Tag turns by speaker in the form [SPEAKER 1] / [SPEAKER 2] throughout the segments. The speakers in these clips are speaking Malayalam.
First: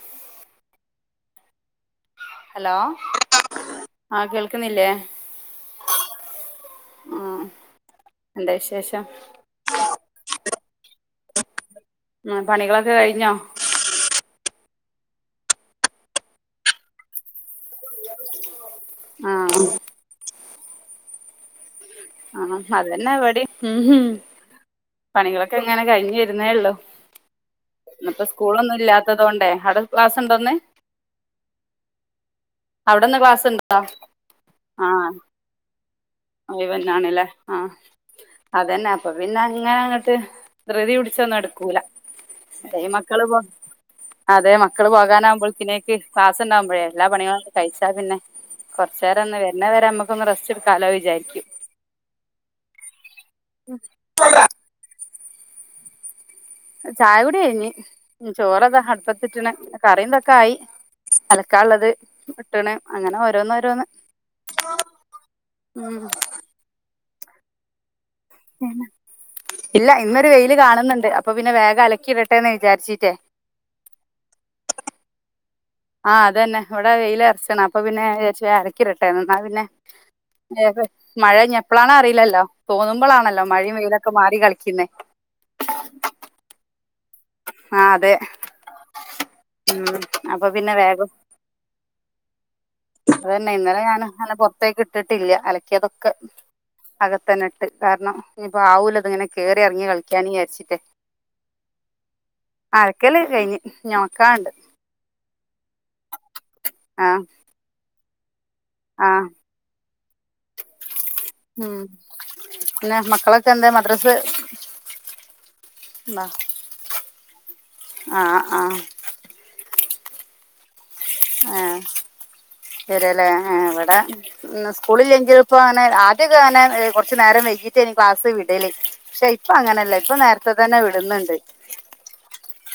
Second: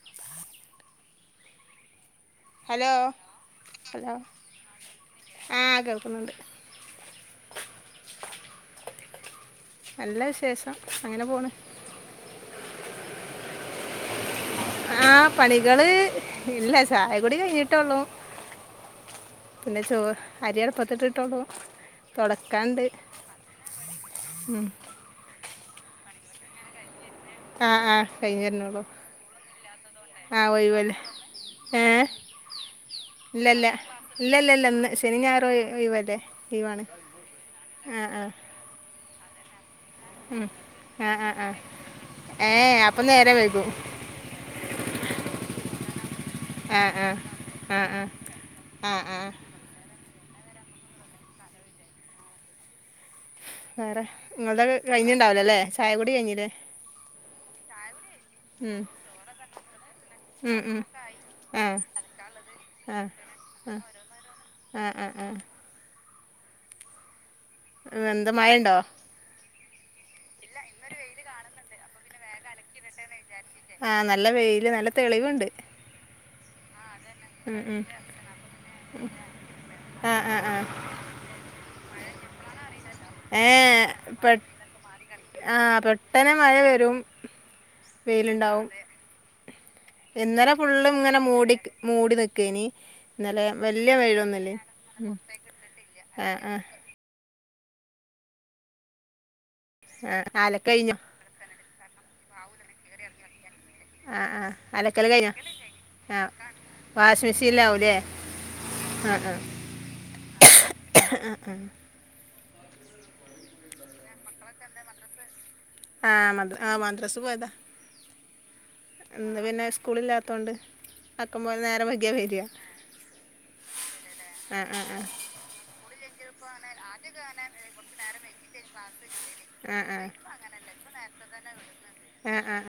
[SPEAKER 1] [inaudible]
[SPEAKER 2] ഹലോ
[SPEAKER 1] ഹലോ
[SPEAKER 2] ആഹ് കേൾക്കുന്നില്ലെ?
[SPEAKER 1] ആഹ് കേൾക്കുന്നുണ്ട്
[SPEAKER 2] ആഹ് എന്താ വിശേഷം
[SPEAKER 1] നല്ല വിശേഷം അങ്ങനെപോണ്
[SPEAKER 2] ഉം പണികളൊക്കെ കഴിഞൊ?
[SPEAKER 1] ആഹ് പണികള് ഇല്ല ചായകുടി കഴിഞ്ഞിട്ടെള്ളൂ
[SPEAKER 2] ആ
[SPEAKER 1] പിന്നെ ചോ അരി അട്പ്പെത്ത്ട്ട്ട്ടൊള്ളൂ
[SPEAKER 2] ആഹ് അതന്നെ ഇവെടിം ഉംഹ് പണികളൊക്കെങ്ങനെ കഴിഞ്ഞ് വെരെന്നേള്ളൂ
[SPEAKER 1] ആഹ് ആഹ്
[SPEAKER 2] ഇന്ന്പ്പൊ
[SPEAKER 1] കഴിഞ്ഞ്
[SPEAKER 2] സ്കൂളൊന്നും
[SPEAKER 1] വരണുള്ളൂ
[SPEAKER 2] ഇല്ലാത്തതൊണ്ടെ ആടെ
[SPEAKER 1] ആഹ്
[SPEAKER 2] ക്ലാസ്സ്‌ണ്ടോന്ന്?
[SPEAKER 1] ഒഴിവല്ലേ ഏഹ് ഇല്ലല്ല
[SPEAKER 2] ഉണ്ടോ
[SPEAKER 1] ഇല്ലല്ല ഇല്ല ഇന്ന് ശെനി ഞായറും ഒയി ഒയിവെല്ലേ?
[SPEAKER 2] ഒഴിവെന്നാണ്ലേ ആഹ് അതന്നെ അപ്പൊ പിന്നെ അങ്ങനഅങ്ങ് ട്ട് ധൃതി
[SPEAKER 1] ആഹ് ആഹ്
[SPEAKER 2] പിടിച്ചൊന്നും
[SPEAKER 1] ആഹ്
[SPEAKER 2] എടക്കൂല
[SPEAKER 1] ഏഹ്
[SPEAKER 2] അല്ലെങ്കി
[SPEAKER 1] അപ്പം
[SPEAKER 2] മക്കള്
[SPEAKER 1] നേരം
[SPEAKER 2] പോ
[SPEAKER 1] വൈകും
[SPEAKER 2] അതെ മക്കള് പോകാനാകുമ്പോഴത്തിനേക്ക് ക്ലാസ്സ്‌ണ്ടാവുമ്പഴേ
[SPEAKER 1] ആഹ്
[SPEAKER 2] എല്ലാ
[SPEAKER 1] ആഹ്
[SPEAKER 2] പണികളുവാണ്ട്
[SPEAKER 1] ആഹ്
[SPEAKER 2] കഴിച്ചാ
[SPEAKER 1] ആഹ്
[SPEAKER 2] പിന്നെ
[SPEAKER 1] ആഹ് ആഹ്
[SPEAKER 2] കൊർച്ചേരൊന്ന് വെര്ണവരെ നമ്മക്കൊന്ന് റസ്റ്റെടുക്കാലോ വിചാരിക്കും
[SPEAKER 1] വേറെ ഇങ്ങൾതൊക്കെ കഴിഞ്ണ്ടാവൂലലെ ചായകുടി കഴിഞ്ഞിലെ?
[SPEAKER 2] ചായ കൂടി കഴിഞ് ചോറ്
[SPEAKER 1] ഉം
[SPEAKER 2] അതാ അടുപ്പത്തിട്ടിണ് കറിയെന്ത ഒക്കായി
[SPEAKER 1] ഉം ഉം
[SPEAKER 2] അലക്കാ
[SPEAKER 1] ആഹ്
[SPEAKER 2] ഉള്ളത് ഇട്ടണ്
[SPEAKER 1] ആഹ്
[SPEAKER 2] അങ്ങനെ ഓരോന്ന് ഓരോന്ന്.
[SPEAKER 1] ആഹ് ആഹ് ആഹ്.
[SPEAKER 2] ഉം.
[SPEAKER 1] മ് എന്താ മഴയുണ്ടോ?
[SPEAKER 2] ഇല്ല ഇന്നൊരു വെയില് കാണുന്നുണ്ട് അപ്പൊ പിന്നെ വേഗം അലക്കിയിടട്ടെന്ന് വിചാരിച്ചിട്ടേ.
[SPEAKER 1] ആഹ് നല്ല വെയില് നല്ല തെളിവുണ്ട്.
[SPEAKER 2] ആഹ് അതന്നെ ഇവിടെ വെയിൽ ഇറച്ചണ് അപ്പൊ പിന്നെ ഞാൻ വിചാരിച്ച് പോയി അലക്കിടട്ടെന്ന് എന്നാ പിന്നെ.
[SPEAKER 1] ആഹ് ആഹ് ആഹ്
[SPEAKER 2] ഏഹ് മഴ ഇനിപ്പളാണോ അറിയില്ലല്ലോ തോന്നുമ്പോളാണല്ലോ മഴയും
[SPEAKER 1] ഏഹ്
[SPEAKER 2] വെയിലൊക്കെ
[SPEAKER 1] പെ
[SPEAKER 2] മാറി കളിക്കുന്നേ.
[SPEAKER 1] ആഹ് പെട്ടനെ മഴ വരും
[SPEAKER 2] ആഹ് അതെ
[SPEAKER 1] വെയിലുണ്ടാവും.
[SPEAKER 2] ഉം അപ്പൊ
[SPEAKER 1] ഇന്നലെ
[SPEAKER 2] പിന്നെ
[SPEAKER 1] ഫുൾ
[SPEAKER 2] വേഗം
[SPEAKER 1] ഇങ്ങനെ മൂടിക്ക് മൂടി നിക്കൂ ആയിനി.
[SPEAKER 2] അതന്നെ ഇന്നലെ ഞാൻ അല പൊറത്തേക്ക്
[SPEAKER 1] ഉം
[SPEAKER 2] ഇട്ടിട്ടില്ല അലക്കിയ തൊക്കെ.
[SPEAKER 1] ആഹ് ആഹ്
[SPEAKER 2] അകത്തന്നെ ഇട്ട് കാരണം ഇനിപ്പം ആവുല്ലേ ഇങ്ങനെ കേറി ഇറങ്ങി
[SPEAKER 1] ആഹ്
[SPEAKER 2] കളിക്കാനി ചാരിച്ചിട്ടേ.
[SPEAKER 1] അലക്കഴിഞ്ഞോ
[SPEAKER 2] അലക്കല് ഒക്കെ കഴിഞ്ഞ്. ഇനി
[SPEAKER 1] ആഹ്
[SPEAKER 2] ഒണക്കാണ്ട്
[SPEAKER 1] ആഹ് അലക്കൽ കഴിഞ്ഞോ ആഹ് വാഷിമെഷിനിലാവൂല്ലേ?
[SPEAKER 2] ആഹ് മ്. പിന്നെ മക്കളൊക്കെ എന്താ മദ്രസ്.
[SPEAKER 1] ആഹ് മ ആഹ് മദ്രസ് പോയതാ.
[SPEAKER 2] ആഹ് ആഹ്.
[SPEAKER 1] ഇന്ന് പിന്നെ സ്കൂളില്ലാത്തോണ്ട് ആക്കമ്പോലെ നേരം വെകിയാ വര്യാ.
[SPEAKER 2] വര്യാല്ലേ ആഹ് ഇവിടെ ഇന്ന്
[SPEAKER 1] ആ ആ
[SPEAKER 2] സ്കൂളില്ലെങ്കിലും ഇപ്പോ അങ്ങനെ ആദ്യൊക്കെ അങ്ങെ കൊറച്ച് നേരം വൈകി റ്റേനി ക്ലാസ് വിടല് പക്ഷെ ഇപ്പ അങ്ങനെയല്ല ഇപ്പ നേരത്തെ തന്നെ വിടുന്നുണ്ട്.
[SPEAKER 1] ആഹ് ആഹ്.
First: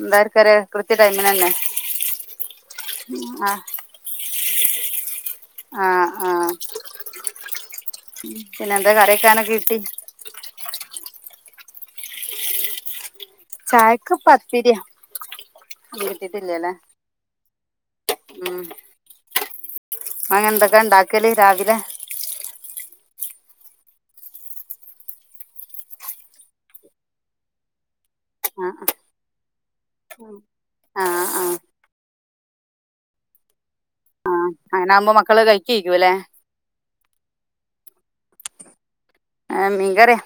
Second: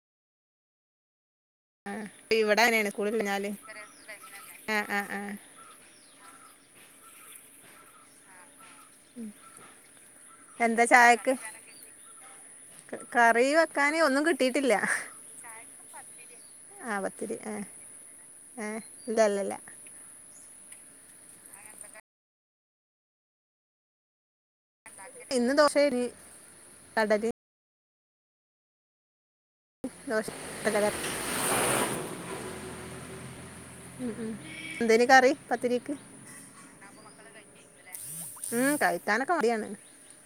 [SPEAKER 2] എന്താര്ത്തരെ കൃത്യ ടൈമിന് തന്നെ.
[SPEAKER 1] ആഹ് ഇവിടെ അങ്ങനെയാണ് കുളി
[SPEAKER 2] ആ
[SPEAKER 1] കഴിഞ്ഞാല് ആഹ് ആഹ് ആഹ്.
[SPEAKER 2] ആഹ് ആഹ് പിന്നെ എന്താ കറിവയ്നൊക്കെ കിട്ടി?
[SPEAKER 1] എന്താ ചായക്ക്? കറി വെക്കാന്
[SPEAKER 2] ചായക്ക്
[SPEAKER 1] ഒന്നും
[SPEAKER 2] പത്തിരിയാ
[SPEAKER 1] കിട്ടീട്ടില്ലാ. പത്തിരി
[SPEAKER 2] കിട്ടിട്ടില്ലല്ലേ
[SPEAKER 1] ആഹ് പത്തിരി ആഹ്, ഏഹ് ഇല്ലല്ലല്ലാ.
[SPEAKER 2] അയിന് എന്തൊക്കെ ഉണ്ടാക്കല് രാവിലെ?
[SPEAKER 1] ഇന്ന് ദോശേ ഇഡ്ലീം കടലേ.
[SPEAKER 2] ആഹ്.
[SPEAKER 1] ദേശേ
[SPEAKER 2] ആ ആ
[SPEAKER 1] ഉം ഉം.
[SPEAKER 2] അങ്ങനെ
[SPEAKER 1] എന്തേനു
[SPEAKER 2] ആകുമ്പോ
[SPEAKER 1] കറി
[SPEAKER 2] മക്കള് കഴിക്കും
[SPEAKER 1] പത്തിരീക്ക്
[SPEAKER 2] അല്ലേ
[SPEAKER 1] ഉം കഴിക്കാനോക്കെ.
[SPEAKER 2] ആഹ് മീകറിയാ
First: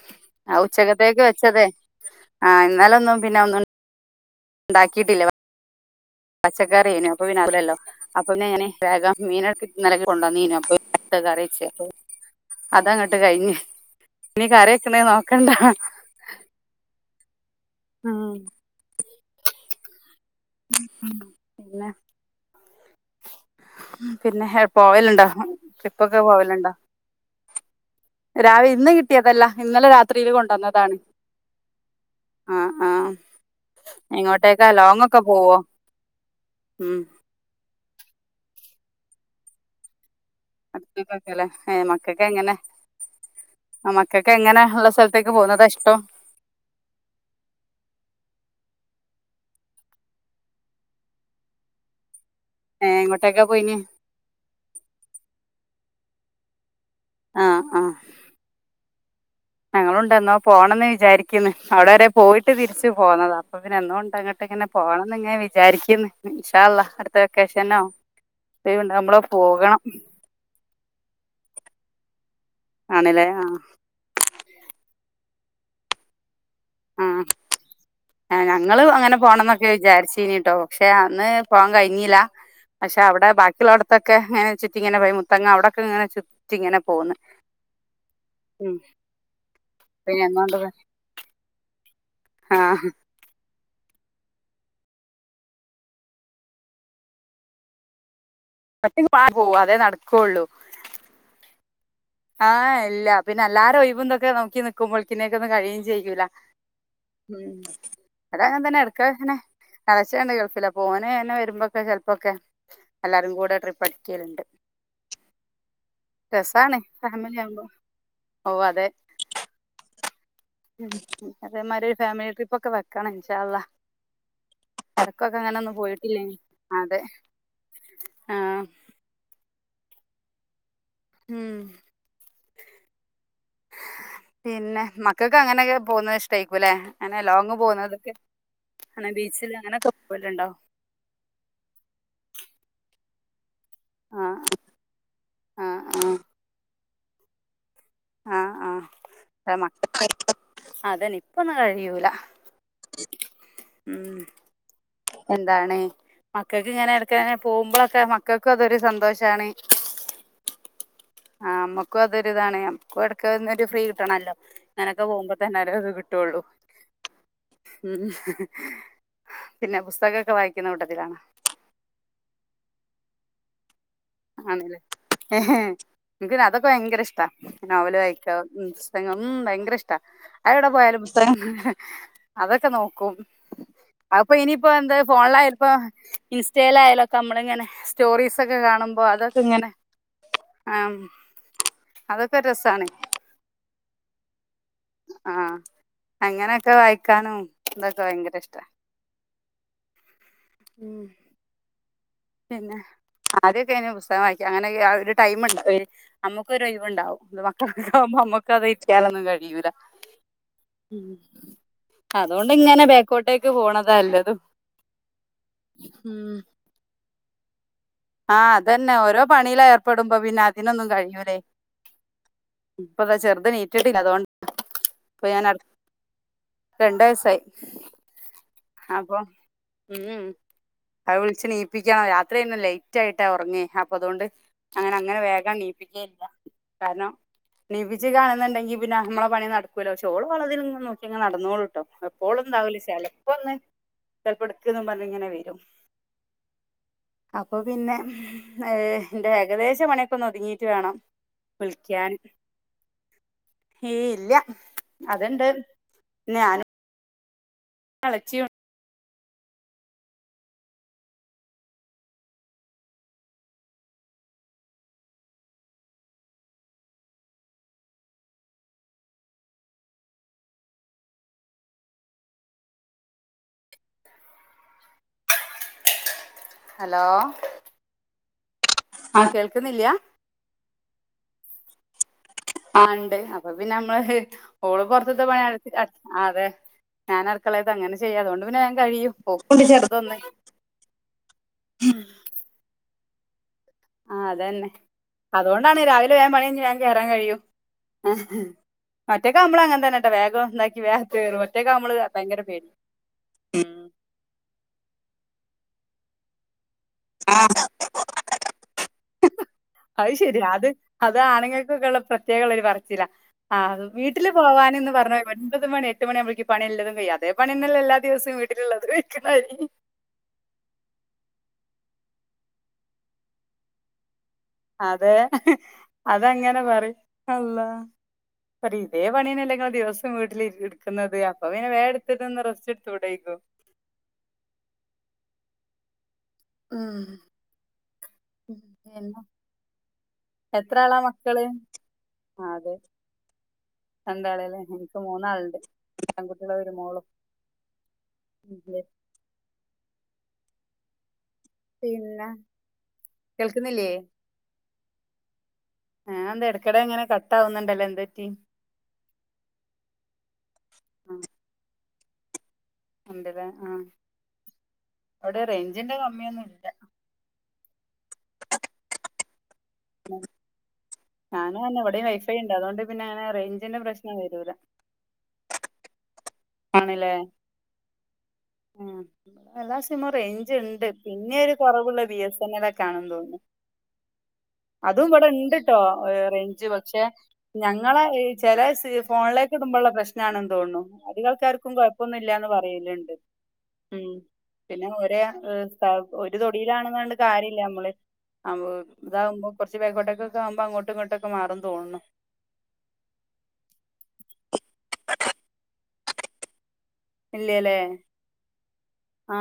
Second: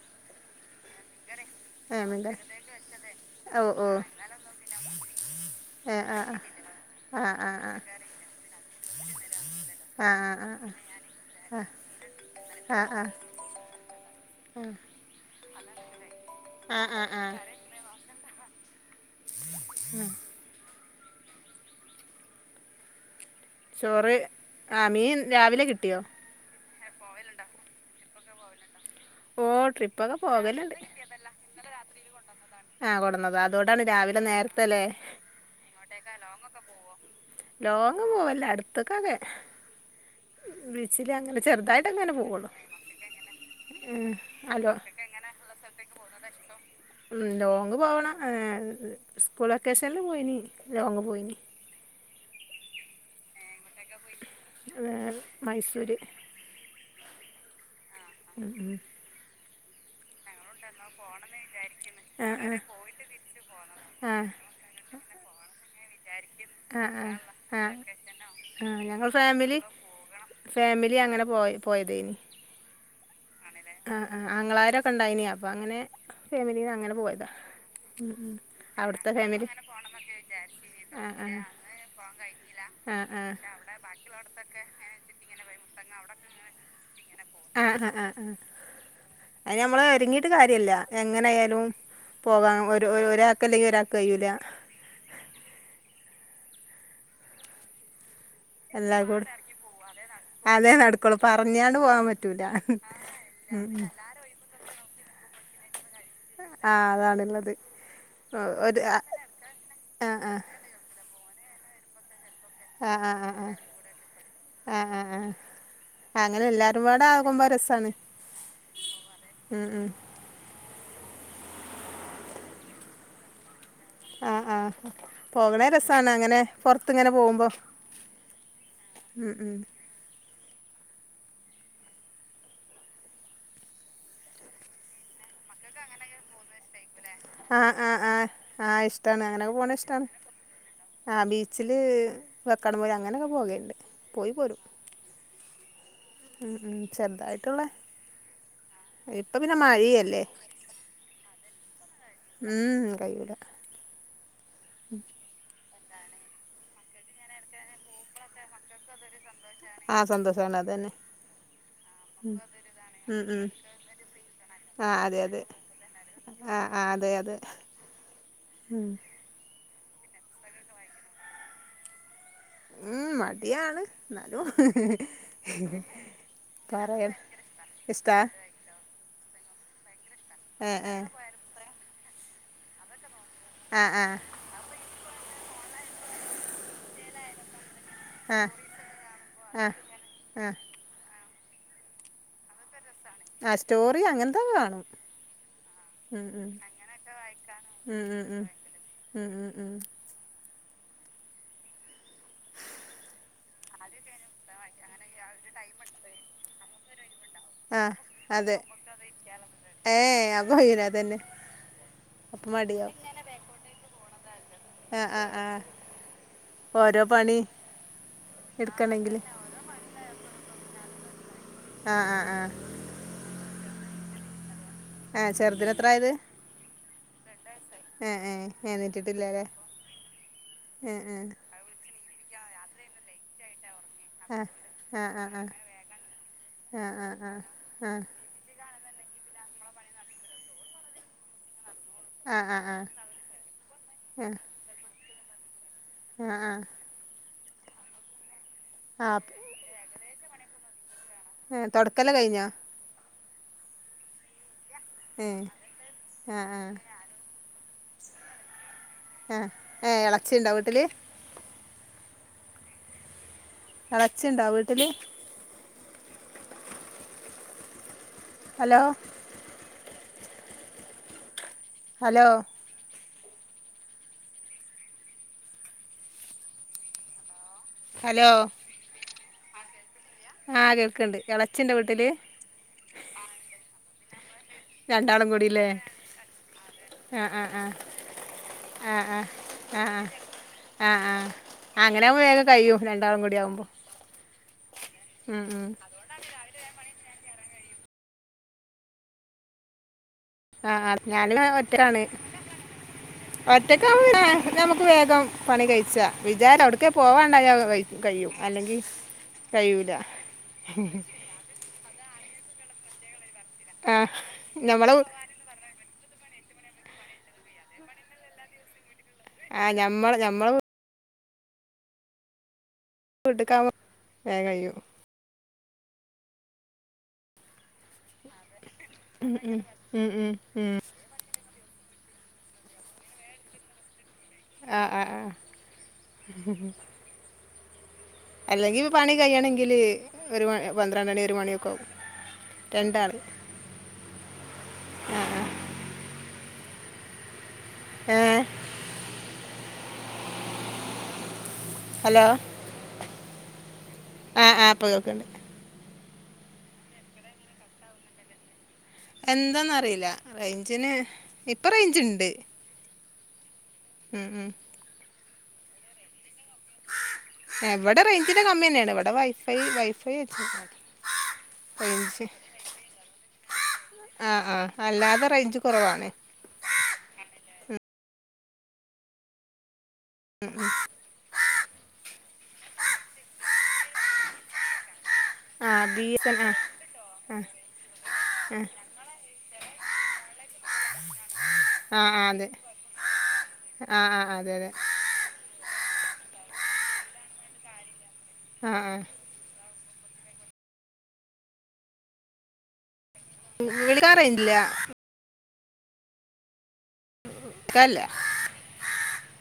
[SPEAKER 2] ആഹ് ഉച്ചയ്ക്ക ത്തേക്ക് വെച്ചതെ
[SPEAKER 1] ആണല്ലേ
[SPEAKER 2] ആഹ് ഇന്നലെ ഒന്നും പിന്നെ
[SPEAKER 1] ഓ
[SPEAKER 2] ഒന്നും ഉണ്ടാക്കിട്ടില്ല.
[SPEAKER 1] ഏഹ് ആഹ്.
[SPEAKER 2] പച്ചക്കറിയേനു അപ്പൊ പിന്നെ അല്ലല്ലോ. അപ്പൊ പിന്നെ ഇങ്ങനെ വേഗം മീന് ഇന്നലെക്ക്
[SPEAKER 1] ആ ആ ആ
[SPEAKER 2] കൊണ്ടോന്നീന് അപ്പൊട്ത്ത് കറിവെച്ച്.
[SPEAKER 1] ആ
[SPEAKER 2] അതങ്ങട്ട് കയിഞ്ഞ് ഇനി കറി വയ്ക്ക്ണത് നോക്കണ്ടാ.
[SPEAKER 1] ആഹ് ആഹ് ആഹ്.
[SPEAKER 2] ആഹ്.
[SPEAKER 1] ഉം.
[SPEAKER 2] ഉം ഉം പിന്നെ.
[SPEAKER 1] ചോറ്
[SPEAKER 2] പിന്നെ ഹെ
[SPEAKER 1] ആ
[SPEAKER 2] പോവല്
[SPEAKER 1] മീൻ
[SPEAKER 2] ഉണ്ടോ
[SPEAKER 1] രാവിലെ കിട്ടിയോ
[SPEAKER 2] ട്രിപ്പൊക്കെ പോവല് ഇണ്ടോ? രാവി ഇന്ന് കിട്ടിയതല്ല
[SPEAKER 1] ഓ
[SPEAKER 2] ഇന്നലെ രാത്രീല് കൊണ്ട് വന്നതാണ്.
[SPEAKER 1] ഇന്നലെ രാത്രി. ആഹ് കൊടന്നതാ അതോട്ടാണ് രാവിലെ
[SPEAKER 2] എങ്ങോട്ടേക്കാ
[SPEAKER 1] നേരത്തെല്ലേ ഹ്,
[SPEAKER 2] ലോങ് ഒക്കെ പോവോ
[SPEAKER 1] ലോങ്ങൊക്കെ പോവോ.
[SPEAKER 2] ഉം
[SPEAKER 1] ലോങ്ങ് പോവല്ലാ അട്ത്ത്കൊക്കേ.
[SPEAKER 2] അട്ത്ത്കൊക്കെല്ലെ ഏഹ്
[SPEAKER 1] ചെറുതായിട്ടങ്ങനെ പോവുള്ളു
[SPEAKER 2] മക്കക്കെങ്ങനെ ആ
[SPEAKER 1] ഉം
[SPEAKER 2] മക്കക്ക് എങ്ങനെ
[SPEAKER 1] അലോ
[SPEAKER 2] ഉള്ള സ്ഥല് ത്തേക്ക് പോവുന്നതാ ഇഷ്ടോം.
[SPEAKER 1] ഉം ലോങ് പോവണം ഏഹ് സ്കൂൾ വൊക്കേഷൻല് പോയിനി ലോങ്ങ് പോയിനി.
[SPEAKER 2] ഏഹ് എങ്ങോട്ടൊക്കെ പോയിനെ.
[SPEAKER 1] [unintelligible] മൈസൂര്
[SPEAKER 2] ആഹ് ആഹ്.
[SPEAKER 1] ഉം ഉം.
[SPEAKER 2] ഞങ്ങളുണ്ടന്നാ. പോണെന്ന് വിചാരിക്ക്ന്ന് അവിടെ വരെ പോയിട്ട് തിരിച്ച് പോന്നതാ അപ്പൊ പിന്നെ എന്നോണ്ട് അങ്ങട്ട് ഇങ്ങനെ. പോണന്നങ്ങനെ വിചാരിക്ക്ന്ന്.
[SPEAKER 1] ഇൻഷാ
[SPEAKER 2] ഇൻഷാഅള്ളാഹ് അട്ത്ത
[SPEAKER 1] അള്ളാ
[SPEAKER 2] വെക്കേഷനോ
[SPEAKER 1] ആഹ് ഞങ്ങൾ
[SPEAKER 2] ഒയിവ്ണ്ടാവുമ്പളോ
[SPEAKER 1] ഫാമിലി
[SPEAKER 2] പോകണം.
[SPEAKER 1] ഫാമിലി അങ്ങനെ പോയ പോയതേനി.
[SPEAKER 2] ആണ്ലേ ആഹ്.
[SPEAKER 1] ആഹ് ആഹ് ആങ്ങളാരൊക്കെണ്ടായിനി അപ്പ അങ്ങനെ ഫാമിലീന്ന് അങ്ങനെ പോയതാ. ഉം ഉം
[SPEAKER 2] ആഹ് ഞങ്ങളും
[SPEAKER 1] അവിടുത്തെ
[SPEAKER 2] അങ്ങനെ
[SPEAKER 1] ഫാമിലി
[SPEAKER 2] പോണംന്നൊക്കെ വിചാരിച്ചീനിട്ടോ പക്ഷെ
[SPEAKER 1] ആഹ്
[SPEAKER 2] അന്ന് പോവാൻ കയിഞ്ഞില്ലാ.
[SPEAKER 1] ആഹ്
[SPEAKER 2] പഷെ
[SPEAKER 1] ആഹ്
[SPEAKER 2] അവിടെ
[SPEAKER 1] ആഹ്
[SPEAKER 2] ബാക്കിള്ളോട്ത്തൊക്കെ ഇങ്ങനെ ചുറ്റി ഇങ്ങനെ പോയി മുത്തങ്ങ അവിടൊക്കെ ഇങ്ങനെ ചുറ്റി ഇങ്ങനെ പോന്ന്.
[SPEAKER 1] ആഹ് ആഹ് ആഹ്.
[SPEAKER 2] ഉം.
[SPEAKER 1] അയ്ന് നമ്മള് ഒരുങ്ങിയിട്ട് കാര്യല്ല എങ്ങനായാലും
[SPEAKER 2] ആ
[SPEAKER 1] പോകാം ഒരു ഒരാക്കല്ലെങ്കി ഒരാ കയ്യൂല എല്ലാകൂടെ
[SPEAKER 2] ഒറ്റയ്ക്ക് പോവാ അതേ നടക്കുള്ളൂ
[SPEAKER 1] അതെ നടക്കോളൂ പറഞ്ഞാണ്ട് പോവാംപറ്റ്
[SPEAKER 2] ആഹ് എല്ല പിന്നെല്ലാരൊയ്വും തൊക്കെനോക്കി നിക്കുമ്പോൾക്കിനെക്കൊന്നും കഴിയും ചെയ്യൂല
[SPEAKER 1] ആഹ്
[SPEAKER 2] ഉം
[SPEAKER 1] അതാണ്ള്ളത്
[SPEAKER 2] അതങ്ങൻതന്നെ
[SPEAKER 1] ഒരു ആഹ്
[SPEAKER 2] എടുക്കാങ്ങനെ
[SPEAKER 1] ആഹ്
[SPEAKER 2] എളച്ചണ്ട് ഗൾഫില് അപ് ഓന്ങ്ങനെ വരുമ്പൊക്കെ ചെലപ്പൊക്കെ
[SPEAKER 1] ആഹ് ആഹ് ആഹ് ആഹ് ആഹ് ആഹ് ആഹ് അഹ് അങ്ങനെ
[SPEAKER 2] രസാണ്
[SPEAKER 1] എല്ലാവാരും പാ
[SPEAKER 2] ഫാമിലി
[SPEAKER 1] ടാകുമ്പൊ
[SPEAKER 2] ആവുമ്പോ
[SPEAKER 1] രസാണ്
[SPEAKER 2] ഓ അതെ
[SPEAKER 1] ഉം ഉം
[SPEAKER 2] ഉം അതേമാതിരൊരു ഫാമിലി ട്രിപ്പൊക്കെ വെക്കണം ഇൻഷാ അള്ളാ
[SPEAKER 1] ആഹ് ആഹ്
[SPEAKER 2] എടക്കൊക്കെ അങ്ങനെ
[SPEAKER 1] പോകണേ
[SPEAKER 2] ഒന്നും
[SPEAKER 1] രസാണ്
[SPEAKER 2] പോയിട്ടില്ലേനി
[SPEAKER 1] അങ്ങനെ
[SPEAKER 2] അതെ
[SPEAKER 1] പൊറത്ത്ങ്ങനെ പോകുമ്പോ
[SPEAKER 2] ആഹ്
[SPEAKER 1] ഉം ഉം
[SPEAKER 2] ഉം പിന്നെ മക്കക്കങ്ങനൊക്കെ പോവുന്നത് ഇഷ്ടായിക്കൂല്ലെ അങ്ങനെ ലോങ്
[SPEAKER 1] ആഹ് ആഹ്
[SPEAKER 2] പോകുന്നതൊക്കെ
[SPEAKER 1] ആഹ് ആഹ്
[SPEAKER 2] അങ്ങനെ
[SPEAKER 1] ഇഷ്ടാണ്
[SPEAKER 2] ബീച്ചില്
[SPEAKER 1] പോണ
[SPEAKER 2] അങ്ങനൊക്കെ
[SPEAKER 1] ഇഷ്ടാണ്
[SPEAKER 2] പോല്ണ്ടോ
[SPEAKER 1] ആഹ് ബീച്ച്ല് കക്കാടം പൊയ് അങ്ങനൊക്കെ പോകേണ്ട് പോയി
[SPEAKER 2] ആഹ്
[SPEAKER 1] പോരും
[SPEAKER 2] ആഹ് ആഹ്
[SPEAKER 1] ഉം ഉം ചെറുതായിട്ടുള്ള
[SPEAKER 2] ആഹ്
[SPEAKER 1] ഇപ്പൊ പിന്നെ
[SPEAKER 2] ആഹ്
[SPEAKER 1] മഴയല്ലേ
[SPEAKER 2] [unintelligible] അതന്നെപ്പൊന്നും കഴിയൂല
[SPEAKER 1] ഉം കഴിയൂല
[SPEAKER 2] ഉം എന്താണ് മക്കക്ക്ങ്ങനെ എടക്കങ്ങനെ പോകുമ്പളൊക്കെ മക്കക്കൊര് സന്തോഷാണ്
[SPEAKER 1] ആഹ് സന്തോസാണ് അതെന്നെ
[SPEAKER 2] ആഹ് നമ്മക്കും അതൊരിതാണ് നമ്മക്കും
[SPEAKER 1] ഉം
[SPEAKER 2] ഇടക്ക്
[SPEAKER 1] ഉം
[SPEAKER 2] ഒന്നൊരു ഫ്രീ കിട്ടണല്ലോ
[SPEAKER 1] ആഹ്
[SPEAKER 2] ങ്ങനൊക്കെ
[SPEAKER 1] അതെ
[SPEAKER 2] പോകുമ്പോ
[SPEAKER 1] അതെ
[SPEAKER 2] തന്നെ ഓരോ ത് കിട്ടൊള്ളൂ
[SPEAKER 1] ആഹ് ആഹ് അതെ അതെ
[SPEAKER 2] ഉം
[SPEAKER 1] ഉം
[SPEAKER 2] പിന്നെ പുസ്തകൊക്കെ വായിക്കിണ കൂട്ടത്തിലാണൊ
[SPEAKER 1] ഉം മടിയാണ് എന്നാലും
[SPEAKER 2] ആണ്ലെ എഹേ എൻക്ക്ന്നെ അതൊക്കെ
[SPEAKER 1] പറയാൻ
[SPEAKER 2] ഭയങ്കരഷ്ടാ നോവല്
[SPEAKER 1] ഇഷ്ടാ
[SPEAKER 2] വായിക്ക്യാ ഉം പുസ്തകങ്ങളൊ ഉ ഭയങ്കര ഇഷ്ട അഎടെ
[SPEAKER 1] ഏഹ്
[SPEAKER 2] പോയാലും
[SPEAKER 1] ഏഹ്
[SPEAKER 2] പുസ്തകം അതൊക്കെ നോക്കും
[SPEAKER 1] ആഹ് ആഹ്
[SPEAKER 2] അഹ് ഇനിയിപ്പോ എന്ത് ഫോണിലായാലുപ്പോ ഇൻസ്റ്റയിലായാലൊക്കെ നമ്മള്ങ്ങനെ
[SPEAKER 1] ആഹ്
[SPEAKER 2] സ്റ്റോറീസ്ക്കെ കാണുമ്പോ അതൊക്കെങ്ങനെ
[SPEAKER 1] ആഹ്
[SPEAKER 2] ആഹ് അതൊക്കൊരു രസാണ്
[SPEAKER 1] ആഹ് സ്റ്റോറി അങ്ങൻത്തൊക്കെകാണും
[SPEAKER 2] ആഹ് അങ്ങനൊക്കെ വായിക്കാനും തൊക്കെ
[SPEAKER 1] ഉം ഉം ഉം
[SPEAKER 2] ഭയങ്കരഷ്ട
[SPEAKER 1] ഉം ഉം ഉം
[SPEAKER 2] ഉം പിന്നെ ആദ്യൊക്കെ ഞാന് പുസ്തകം വായിക്കാം അങ്ങനൊക്കെ ഒരു ടൈമുണ്ട വൊയ്നി ഞമ്മ പൊരൊയ് വ്ണ്ടാവുംന്ന് വാ
[SPEAKER 1] ആഹ്
[SPEAKER 2] ക്കാവുമ്പൊ
[SPEAKER 1] അതെ
[SPEAKER 2] മ്മക്കതയ്റ്റാലൊന്നും കഴിയൂല
[SPEAKER 1] ഏഹ് അപ്പൊ കയ്യൂല
[SPEAKER 2] ഉം
[SPEAKER 1] അതന്നെ അപ്പൊ
[SPEAKER 2] അതോണ്ട്ങ്ങനെ
[SPEAKER 1] മടിയാവും
[SPEAKER 2] ബേക്കോട്ടേക്ക് പോണതാ എല്ലെതും മം
[SPEAKER 1] പ്പോരോ പണി
[SPEAKER 2] ആഹ് അതന്നെ
[SPEAKER 1] എടുക്കണെങ്കില്
[SPEAKER 2] ഓരോ പണിയില് ഏർപ്പെടുമ്പോ പിന്നെ അതിനൊന്നും കഴിയൂലെ
[SPEAKER 1] ആഹ് ആഹ് ആഹ്
[SPEAKER 2] ഇപ്പതാചെർത് നീറ്റിട്ടില്ലതോണ്ട
[SPEAKER 1] ഏഹ് ചെയത് നെത്രായത്
[SPEAKER 2] രണ്ട് വയസായി
[SPEAKER 1] ഏഹ്
[SPEAKER 2] അപ്പൊ
[SPEAKER 1] എണീറ്റിട്ടില്ലല്ലേ
[SPEAKER 2] ഊംഉം
[SPEAKER 1] ഏഹ്
[SPEAKER 2] അവ്
[SPEAKER 1] ഏഹ്
[SPEAKER 2] വുൾച്ച്നീ പ്പിയ്ക്കണം രാത്രിയ്ന്നു ലേറ്റായിട്ടാ ഒറങ്യ അപ്പോപ്പി പ്പതോണ്ട്
[SPEAKER 1] ആഹ്
[SPEAKER 2] അങ്ങനെ
[SPEAKER 1] ആഹ്
[SPEAKER 2] അങ്ങനെ
[SPEAKER 1] ആഹ് ആഹ്
[SPEAKER 2] വേഗം നീപ്പിക്കേല്ല
[SPEAKER 1] ആഹ്
[SPEAKER 2] കാരണം
[SPEAKER 1] ആഹ്
[SPEAKER 2] നീപ്പിച് കാണ് ന്ന്ണ്ടെങ്കി പിന്നെ നമ്മള പണി നടക്കൂല പക്ഷോള് വളതില് നോക്കിയങ്ങനെ നടന്നോളും
[SPEAKER 1] ആഹ് ആഹ് ആഹ് ആഹ്
[SPEAKER 2] എപ്പോളുണ്ടാവുല
[SPEAKER 1] ആഹ്
[SPEAKER 2] ചെലപ്പോന്ന് ചെൽപ്പൊട്ക്ക്ന്ന് പറഞ്ങ്ങനെ വരും ട്ടൊ
[SPEAKER 1] ആഹ്ആഹ്
[SPEAKER 2] അപ്പൊപ്പിന്നെ ഏഹ്
[SPEAKER 1] ആഹ്
[SPEAKER 2] എന്റെ
[SPEAKER 1] ആഹ്
[SPEAKER 2] ഏകദേശ പണിയൊക്കെ ഒന്നൊതുങ്ങിട്ട് വേണം
[SPEAKER 1] ഏഹ് തൊടക്കല്
[SPEAKER 2] വിളിക്കാന്
[SPEAKER 1] കഴിഞ്ഞോ
[SPEAKER 2] ഏയില്ല
[SPEAKER 1] ഏഹ്
[SPEAKER 2] അതണ്ട് പിന്നെ
[SPEAKER 1] ആഹ്
[SPEAKER 2] ഞാനും
[SPEAKER 1] ആഹ്
[SPEAKER 2] എളച്ചിയും
[SPEAKER 1] ആഹ് ഏഹ് ഇളച്ചിണ്ടോ വീട്ടില് എളച്ചിണ്ടാവ വീട്ടില് ഹലോ ഹലോ
[SPEAKER 2] ഹലോ
[SPEAKER 1] ഹലോ
[SPEAKER 2] ആഹ് കേൾക്കുന്നില്ല
[SPEAKER 1] ആഹ് കേൾക്കണ്ട് ഇളച്ചി്ണ്ടാ വീട്ടില്
[SPEAKER 2] ആഹ് ഇണ്ട് അപ്പൊ പിന്നെ നമ്മള് ഓള് പൊറത്തത്തെ
[SPEAKER 1] രണ്ടാളും കൂടില്ലേ
[SPEAKER 2] പണിയെടുത്തിട്ടു അഹ് അതെ
[SPEAKER 1] ആഹ് ആഹ്
[SPEAKER 2] ഞാനടുക്കളത്തെ അങ്ങനെ ചെയ്യ അതുകൊണ്ട് പിന്നെ വേം
[SPEAKER 1] ആഹ്
[SPEAKER 2] കയ്യ്യും
[SPEAKER 1] ആഹ്
[SPEAKER 2] ഓക്കുണ്ട്
[SPEAKER 1] ആഹ് ആഹ് ആഹ്
[SPEAKER 2] ചെറുതൊന്നു
[SPEAKER 1] ആഹ് ആഹ് അങ്ങനെയാകുമ്പോ വേഗം കഴിയും രണ്ടാളും കൂടി ആവുമ്പോ
[SPEAKER 2] ആഹ് അതന്നെ
[SPEAKER 1] ഉം ഉം
[SPEAKER 2] അതുകൊണ്ടാണ് രാവി പണി കയിഞ്ഞു വേം കേയറാൻ കഴിയും ഒറ്റക്കാകുമ്പോളങ്ങനെതന്നെ വേഗം ഉണ്ടാക്കി
[SPEAKER 1] ആഹ് ആഹ്
[SPEAKER 2] വേഗം
[SPEAKER 1] ഞാന്
[SPEAKER 2] കേറും ഒറ്റക്കാകുമ്പോള്
[SPEAKER 1] ഒറ്റക്കാണ്
[SPEAKER 2] ഭയങ്കര പേടി മ്മ്
[SPEAKER 1] നമുക്ക് വേഗം പണി കയിച്ച വിചാര എവിടക്കെ പോവാണ്ടായക്കെ കയ് കയ്യും അല്ലെങ്കി കയ്യൂല [unintelligible]
[SPEAKER 2] ഇതാണുങ്ങൾക്കൊക്കെയുള്ള പ്രത്യേകംള്ളൊരു പറിച്ചില
[SPEAKER 1] ആ
[SPEAKER 2] വീട്ടില് പോവാനന്ന്
[SPEAKER 1] നമ്മളെ വീ-
[SPEAKER 2] പറഞെരുത് ഒൻപത് മണി എട്ട് മണിയാമ്പഴേക്ക് പണിയല്ലതും കയും അതേ പണിന്നല്ലേ എല്ലാ ദിവസം വീട്ടിലള്ളത്
[SPEAKER 1] ആഹ് ഞമ്മള് ഞമ്മള ടുക്കാമ്പോ വേം കഴിയും
[SPEAKER 2] അതെ അതങ്ങനെ പറിം അള്ളാ പറിം ഇതേ പണീനല്ലെങ്ങോ ദിവസം വീട്ടിൽ എടുക്കുന്നത് അപ്പൊ പിനെ വേറെ എടുത്തിട്ട്ന്ന് റസ്റ്റ് എടുത്തേടേക്കോ
[SPEAKER 1] ആഹ് ആഹ് ആഹ് [unintelligible]
[SPEAKER 2] ഉം
[SPEAKER 1] അല്ലെങ്കില് പണി
[SPEAKER 2] പിന്നെ
[SPEAKER 1] കയ്യണെങ്കില് ഒരു മി
[SPEAKER 2] എത്ര ആളാ
[SPEAKER 1] പന്ത്രണ്ടണി ഒരു
[SPEAKER 2] മക്കള്
[SPEAKER 1] മണിയൊക്കെ ആകും രണ്ടാള്
[SPEAKER 2] രണ്ടാളല്ലേ എനിക്ക്
[SPEAKER 1] ആ ആ
[SPEAKER 2] മൂന്നാളുണ്ട് രണ്ടാൺകുട്ടികളും ഒരു മോളും
[SPEAKER 1] ആഹ്
[SPEAKER 2] [unintelligible] പിന്ന
[SPEAKER 1] ഹലോ
[SPEAKER 2] കേൾക്കുന്നില്ലേ
[SPEAKER 1] ആഹ് ആഹ് ഇപ്പോ കേക്കുണ്ട്
[SPEAKER 2] ആഹ് എന്താ ഇടക്കിടെ അങ്ങനെ കട്ടാവുന്നുണ്ടല്ലോ എന്ത് പറ്റി
[SPEAKER 1] എന്താന്നറിയില്ല റേഞ്ചിന് ഇപ്പ റേഞ്ചിണ്ട്‌
[SPEAKER 2] ഉണ്ടല്ലേ ആ
[SPEAKER 1] ഉം ഉം
[SPEAKER 2] അവിടെ റേഞ്ചിന്റെ കമ്മിയൊന്നുല്ല
[SPEAKER 1] എവിടെ റേഞ്ചിന്റെ കമ്മിയന്നെയാണ് ഇവിടെ വൈഫൈ വൈഫൈ വെച്ച
[SPEAKER 2] ഞാനന്നെവിടെയും വൈഫൈ ഉണ്ട് അത്കൊണ്ട് പിന്നെ അങ്ങനെ റേഞ്ചിന്റെ പ്രശ്നം
[SPEAKER 1] ആ
[SPEAKER 2] വരൂല
[SPEAKER 1] ആ അല്ലാതെ റേഞ്ച് കുറവാന്നേ
[SPEAKER 2] ആണല്ലേ ആ എല്ലാ സിമ്മും റേഞ്ച് ഇണ്ട് പിന്നെ ഒരു കുറവുള്ളത് ബി എസ് എൻ എൽ ഒക്കെ ആണെന്ന് തോന്നുന്നു അതും ഇവിടെണ്ട്
[SPEAKER 1] ആ
[SPEAKER 2] ണ്ട്ട്ടോ
[SPEAKER 1] ബി എസ് എൻ
[SPEAKER 2] റേഞ്ച്
[SPEAKER 1] ആ
[SPEAKER 2] പക്ഷെ ഞങ്ങളെ ചില ഫോണിലെ കേക്കുമ്പോളിള്ള പ്രശ്നാണെന്ന് തോന്നുന്നു അധികാൾക്കാർക്കും ക്കും
[SPEAKER 1] ആ ആ
[SPEAKER 2] കൊയപ്പൊന്നുമില്ലാന്ന്
[SPEAKER 1] അതെ
[SPEAKER 2] പറയലുണ്ട് ഉ
[SPEAKER 1] ആ ആ അതെ അതെ
[SPEAKER 2] പിന്നെ ഒരേ ഒരു തൊടിയിലാണെന്നണ്ട് കാര്യമില്ലമ്മള്
[SPEAKER 1] ആ ആ
[SPEAKER 2] ഇതാകുമ്പോ കുറച്ച് ബേക്കോട്ടക്കെയാകുംമ്പോ അങ്ങോടട്ടിങ്ങോട്ടൊക്ക മാറുമെന്നു തോന്നുന്നു
[SPEAKER 1] വിളിക്കാൻ റേഞ്ചില്ല
[SPEAKER 2] ഇല്ലല്ലേ
[SPEAKER 1] ക്കല്ല
[SPEAKER 2] ആ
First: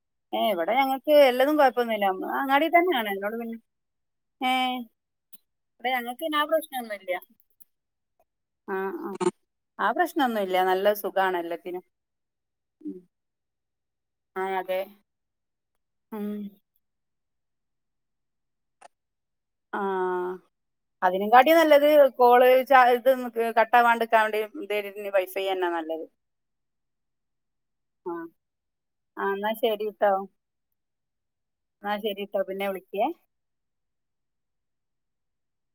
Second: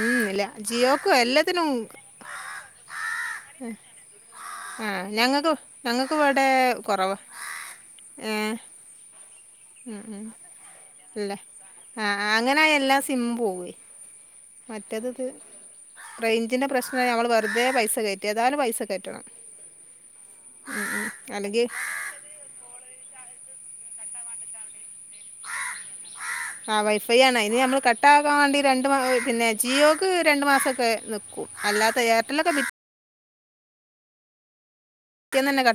[SPEAKER 1] ഉം
[SPEAKER 2] ഏ
[SPEAKER 1] ഇല്ല
[SPEAKER 2] ഇവിടെ
[SPEAKER 1] ജിയോക്കും
[SPEAKER 2] ഞങ്ങൾക്ക് എല്ലതും
[SPEAKER 1] എല്ലാത്തിനും
[SPEAKER 2] കൊഴപ്പൊന്നുമല്ല അങ്ങാടി തന്നെയാണ് അതൊണ്ട് പിന്നെ ഏഹ്
[SPEAKER 1] ആഹ ഞങ്ങക്ക് ഞങ്ങൾക്ക്
[SPEAKER 2] ഞങ്ങക്ക് പിന്നെ ആ
[SPEAKER 1] ഇവിടെ
[SPEAKER 2] പ്രശ്നൊന്നുല്ല
[SPEAKER 1] കൊറവാ ഏഹ്
[SPEAKER 2] ആഹ് ആഹ് ആ പ്രശ്നംന്നു ല്ല നല്ല സുഖണല്ല
[SPEAKER 1] ആഹ അങ്ങന ആ യഎല്ലാ സിമ്മും പോവോയ്‌
[SPEAKER 2] ആഹ് അതെ
[SPEAKER 1] മറ്റേത് ഇത്
[SPEAKER 2] ഉം
[SPEAKER 1] റേഞ്ചിന്റെ പ്രശ്ന എന്ന നമ്മൾ വെറുതെ പൈസ കയറ്റ ഏതായാലും പൈസ കേറ്റണം
[SPEAKER 2] ആ
[SPEAKER 1] അല്ലെങ്കിൽ
[SPEAKER 2] അതിനകാട്ടിനല്ലത് കോള് ച ഇത് കട്ടാവാണ്ടിക്കാൻ വേണ്ട ദരി വൈഫൈ തന്നാ നല്ലത്
[SPEAKER 1] ആ വൈഫൈ ആണ് അയിനമ്മൾ
[SPEAKER 2] ആഹ്
[SPEAKER 1] കട്ടകാണ്ട് രണ്ട്
[SPEAKER 2] ആഹ്
[SPEAKER 1] പിന്നെ
[SPEAKER 2] എന്നാ
[SPEAKER 1] ജിയോക്ക്
[SPEAKER 2] ശരിട്ടോ
[SPEAKER 1] രണ്ടു മാസൊക്കെ നിക്ക് ക്കും
[SPEAKER 2] എന്നാ
[SPEAKER 1] അല്ലാത്ത
[SPEAKER 2] ശരിട്ടോ
[SPEAKER 1] ഏർട്ടലൊക്കെ
[SPEAKER 2] [unintelligible]
[SPEAKER 1] ക്ക്നന്നേ കാ